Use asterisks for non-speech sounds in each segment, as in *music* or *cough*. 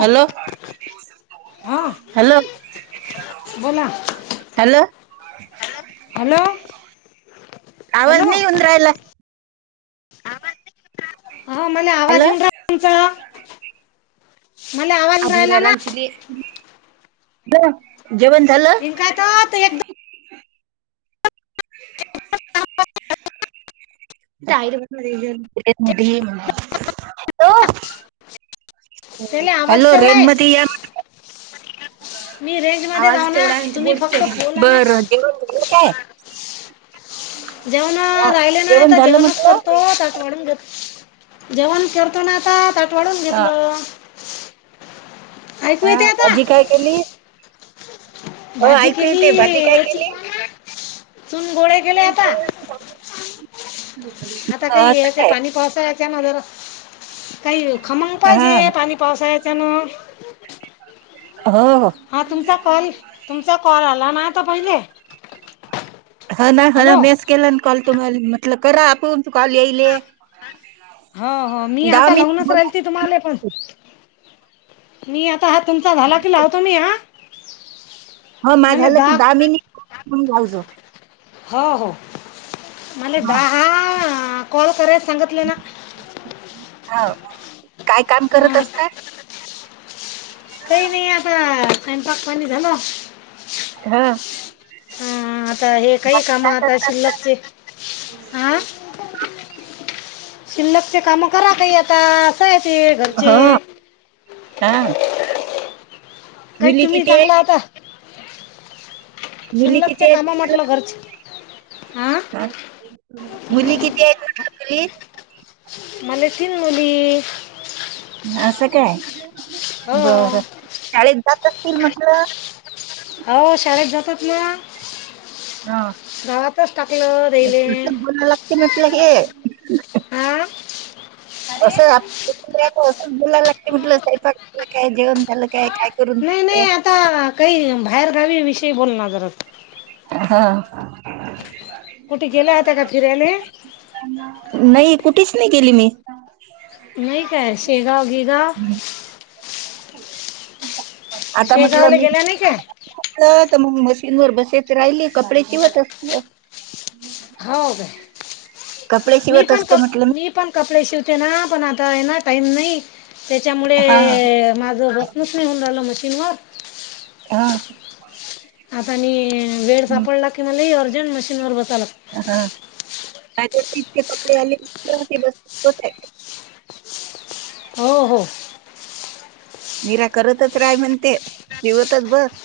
Hello. हा hello बोला hello. Hello आवाज नाही उऊन राहायला. आवाज हो मला आवाज हॅलो येऊन रा तुमचा. मला आवाज येऊन राहिला अजुरला ना अंती. हन कायता आता एकदाम. *inaudible* हो. त्याला आवाज हॅलो तेवढा रेन आहे मध्ये या. मी रेंज मध्ये आवाज जाऊ ना तेवढा आहे ते तुम्ही बोलतो फक्त बोला ना बर काय. *inaudible* जेवण हा राहिले जेवण नाता झालं जेवणच करतो म्हटलं त्या वाून घेत. जेवण कररतो ना आता त आठवडून हा घेतलं ऐकू हा येते आता भाजी काय केली? हो भाजी ऐकू केली येते भाजी काय याची केली चून गोळे गेले आता आता हा काही हे असं ते काय पाणी पावसा. त्यान जर काही खमंग हा पाहिजे पाणी पावसाय जणो हो हो हा तुमचा कल तुमचा कॉल आला ना आता पहिले हा ना, हा ना हॅलो मेस केला कॉल तुम्हाला म्हटल करा आपुन कॉल येईल ये. हो. हो. मी आता लाहूनच राहिल त तुम्हाला पण मी आता हा तुमचा झाला कि लावतो मी हा. हो माझ झालं की दहा मिनिट जाउद्या. हो. हो. मला दहा कॉल करायच सांगितलेंना. हा काय काम करत असतात? काही नाही. आता सायंपाक पाणी झालं. हा हा आता हे काही बाकी काम काय आता करत शिल्लकचे. हा *inaudible* शिल्लकचे काम करा. काही आता असं आहे ते असतात घरचे. हो हा काही मुली तुम्ही किती चांगला आहेत आता मुली किती सुल्लकच्या आहेत कामा म्हटलं घरच. हा मुली किती आहे म्हटलं तुलि? मले तिन मुली. असं काय! हो बरं. चाळीस जात असतील म्हटलं हो शाळेेत जातात ना. हा गावातच टाकलं तेले. असंच बोलायला लागते म्हटलं हे अह. *inaudible* असं आपलं बोलायला लागती म्हटलं सायपाक झालं काय? जेवण झालं काय? काय करून नाही नाही. देते? आता काही बाहेर गावी विषयी बोलणार जरा. हा. कुठे गेल्या होता का फिरायले? नाही कुठेच नाही गेली मी. नाही काय शेरा *unintelligible* आता म्हटलं शेगावला मी गेल्या नाही काय मग मशीन वर बसच राहिली कपडे शिवत असत. हो काय कपडे मी शिवत पण असतो म्हटलं कप मी. पण कपडे शिवते ना पण आता ना टाइम नाही. त्याच्यामुळे हा माझं बसनच नाही होऊन राहिलं मशीनवर. हा. आता आणि वेळ हं, सापडला कि मला अर्जेन्ट मशीन वर बसावा लागतं. काय ते टीप चे कपडे आले की बसते. लागतं. हो.... हो. मीरा करतच राय म्हणते शीवतच बस.....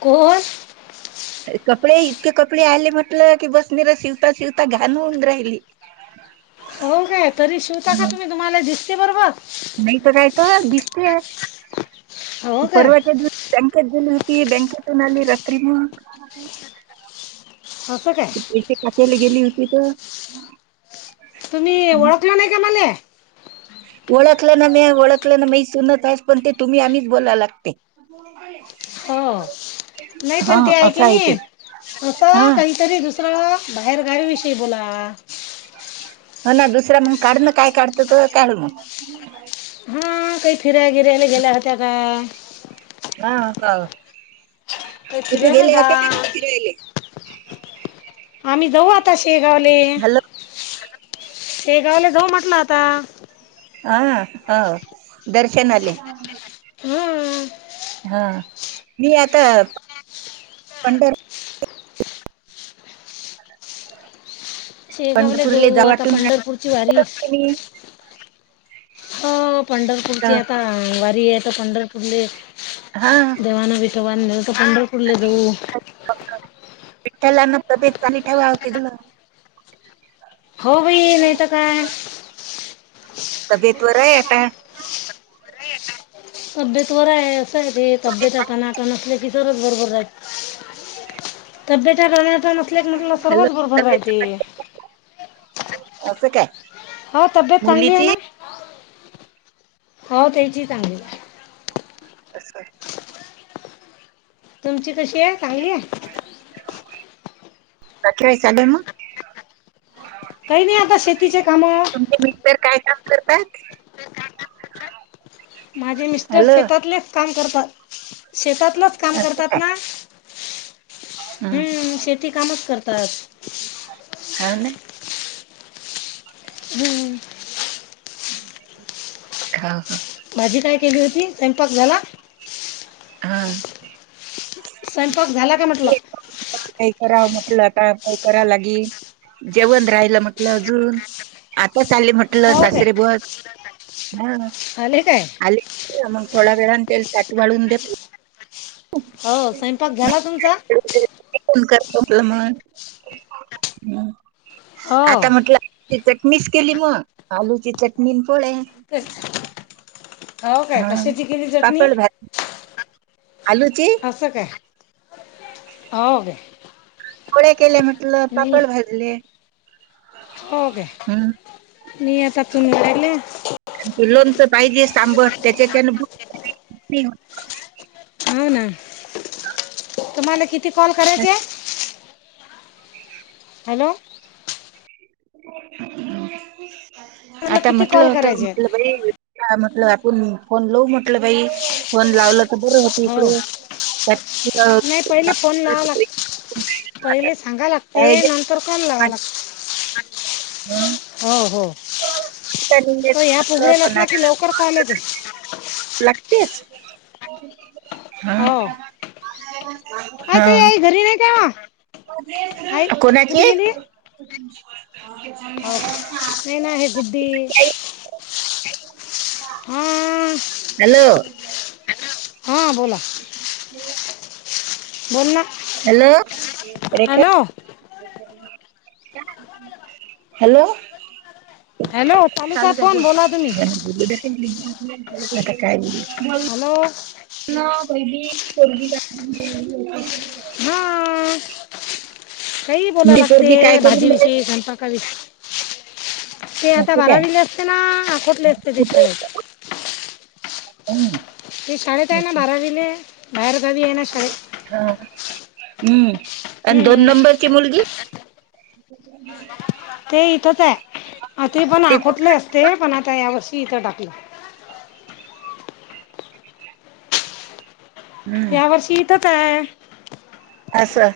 कोण? कपडे इतके कपडे आले म्हटलं, की बसणार शिवता शिवता घाण होन राहिली.... *inaudible* हो काय? तरी शिवताना का हं. तुम्ही तुम्हाला दिसते बरोबर? नाही तर काय त दिसते. हो काय परवाच्या दिवशी ब्लॅंकेट दिली होती.... ती ब्लॅंकेट घेऊन आली रात्री घेऊन. असं काय टक्याला गेली होती तर तुम्ही ओळखल नाही का मले? ओळखलं ना मी. ओळखलं ना मी. सुन ताईच पण ते तुम्ही आम्हीच बोला लागते. हो. नाही हा पण ते आहे असं की नाही. ते हा असं काहीतरी दुसरां बाहेरगावीविषयी बोला.... मला दुसरा म्हनुण काढ ना काय काढत तर काढ ना मग. हा काही फिरायला बिरायला गेल्या होत्या का? हा ह काही कुठे फिरायला गेले जा होते का फिरायले... आम्ही जाऊ आता शेगावले हॅलो शेगावले जाऊ म्हटलं आता.... हा हा हो दर्शनाली..... हम्म... हा मी आता पंढर.... शेगावला दो पंढरपूरले जा आता वाटून राहत पंढरपूरची वारी..... असते मी हो पंढरपूरची तर आता वारी आहे तर पंढरपूरले हा देवाना.... ववस पंढर फुडले द विठला नबेेतनी ठेवाव क तला हो भाई नाहीत काय? तबीेत वर आहे काय? तब्येत वर आहे असं आहे ते तब्येत आट नाटा नसल्या की तरच बरोबर रा आहे. तब्येत राहण्याच्या नसल्या क म्हटला हॅलो सर्वच बरोबर तब्येत राहते. चांगली आहे. असं का? हा तब्येत चांगली आहे ना. हो त्याची चांगली असा तुमची कशी आहे चांगली आहे. कवाय चाले म काही नाही आता शेतीचे कामं तुमचे मिक्सर काय का? करतात. माझे मिस्टर हॅलो शेतातलेच काम करतात शेतातलंच काम असं करतात काय ना. हं. हम्म शेती कामच करतात. हा ना. हम्म. हा हा. भाजी काय केली होती स्वयंपाक झाला. हा. स्वयंपाक झाला का म्हटलं. कराव म्हटलं आता काय करा लागी जेवण राहिलं म्हटलं अजून आताच आले म्हट. टलं हो सासरी काय बत आले काय आली मग थोडा वेळा तेल तट वाळून हो स्वयंपाक झाला तुमचा फन कर आपलं म्हणून आता हो म्हटलं. चटणीच केली मग आलूची चटणी पळे हो काय हा कशाची केली चटणी पापड भाज आलूची अससं का होव का?? गोळ्या केल्या म्हटलं पापड भाजले. हो काे हं. नता तुून वर गले लोणच पाहिजे सांबर त्याच्याच्यान अन तुम्हाला किती कॉल करायचे होत. आहे *inaudible* *inaudible* हॅलो. आता किती म्हटलं कॉल होत करायचे म्हटलं बाई आप आपण फोन लऊ म्हटलं बाई फोन लावलं तर बरं होत हो इकडे. नाही पहिले फोन लाव लाग. पहिले सांगा लागते नंतर कोण लावा लागत. हा. तो ह्या पुगडेल प असला की लवकर कॉल येते लागतेस. हा. आ हा तय आई घरी न केवा कोणाची? हो का नाही ना हे गुड्डी *unintelligible* हां हॅलो. हां बोला. बोल ना hello Rekha. Hello hello. Hello आहे चालूच ब फोन बोला तुम्ही का? हॅलो वैदीरगी *inaudible* हां काही बोलायला लागते भाजी विषयी स्वयपाकाविषयी ते आता असं काय बारावीले असते ना आखोटले असते तेकडे हम् ते शाळेत आहे ना बारावीले बाहेर जावी आहे ना शाळेत हम्म आणि दोन हम्म. नंबरची मुलगी ते इथच आहे ते पण आखोटले असते पण आता या वस् तीथ डाकलं हं, या वर्षी इथच आहे असं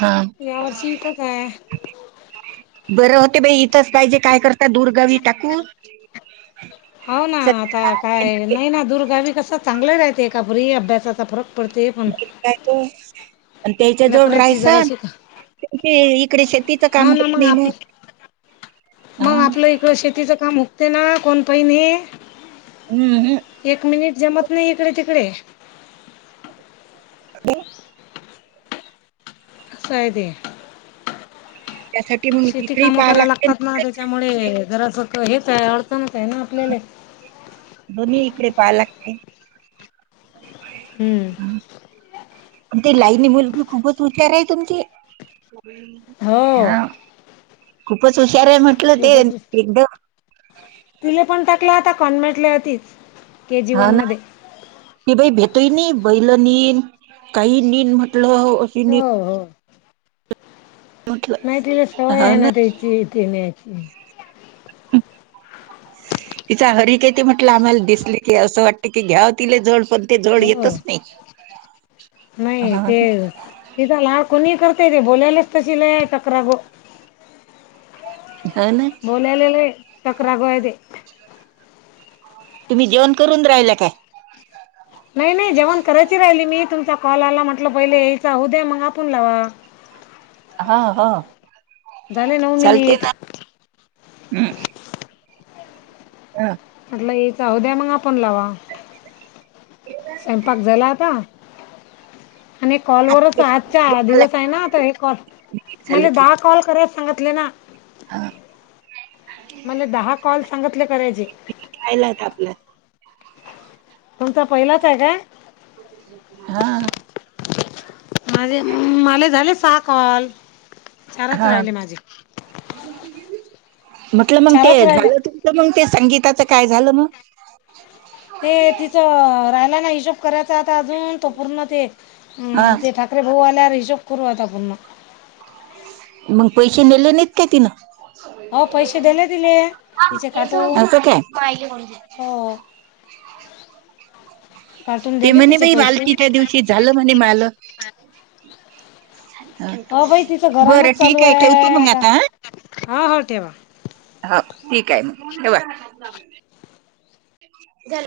हा या वर् शीता काय बरं होते बाई इथंच पाहिजे काय करता दूरगावी टाकू हो ना आता सध्या काय नाही ना दूर्गावी कसं चांगलं राहते एका फरी अभ्यासाचा फरक पडते पण ए तो आणि त्याच्या जवळ लेकराची राहायसा जराशी ते इकडे शेतीच हो काम ना करत नाही मग आपण हा. मग आपलं इकडं शेतीचं काम होत ते ना कोण पही न हं, हं. एक मिनिट जमत नाही इकडे तिकडे *inaudible* ह साय ते त्यासाठी मग शेती इकडेही कामं पाहा करायला लागते लागतात ना त्याच्यामुळे जरास हेच आहे अडचणत आहे ना आपल्याला ह हम्म ते लाईनी मुलगी खूपच हुचार आहे तुमचे हो हा खूपच खर म्हटलं ते खूपच एकदम ताकला आता कॉन्मेटल्या तीच हा ना ती बाई भेट ते नी बैल नीन काही नीन म्हटलं. अशी नीन हो हो. म्हटलं नाय तिला सवय आहे ना त्याची ती नेत नी हम तिचा हरीिकती म्हटलं आम्हाला दिसले की असं वाटते की घ्याव तिले जड हो नाही हा ते तिथ ला कोणी करतय रे बोलायलाच तशी लय कक ग हा ना बोललेले चक्र गय ते तुम्ही जेऊन करून राहिला काय नाही नाही जेवण करायची राहिली मी तुमचा कॉलला म्हंटलं पहिले यायचा उद्या मग आपण लावा हा हा झाले नऊ मिनिट हम् हा याचहू द्या मग आपण लावा स्वयंपाक झाला आता आणि कॉल वरच आजच्या बोलायला दिवस आहे ना आ हे कॉल लागते झालं मला की दहा कॉल करायच सांगतलं ना. हा मला दहा कॉल सांगतले करायचे. राहिला आता आपला तुमचा पहिलाच हाय काय? हा माझे मला झाले सहा कॉल. चारच हा राहिले माझे. म्हटलं मंग ते चारच राहिले. झालं तुमच मंग ते संगीताचं काय झालं म? ते तिचं राहिला ना हिशोब करायचा आता अजून तो पूर्ण ते अ हा ते ठाकरे भाऊ आल्यात ते हिशोब करू आता पूर्ण. मंग पैसे नेले नाहीत काय तिनं. हो पैसे दिले तिले तिचे काटून असं काय. हो *inaudible* कार्टून ते दिले म्हणे तिचे बाई पैसे वालकीच्या दिवशी झालं म्हणे माल *inaudible* ह हो बाई तिचं बरं घरानच ठीक ये ठेवतो मंग आता हं. हो हो ठेवा. हो ठीक हाय मग ठेवा.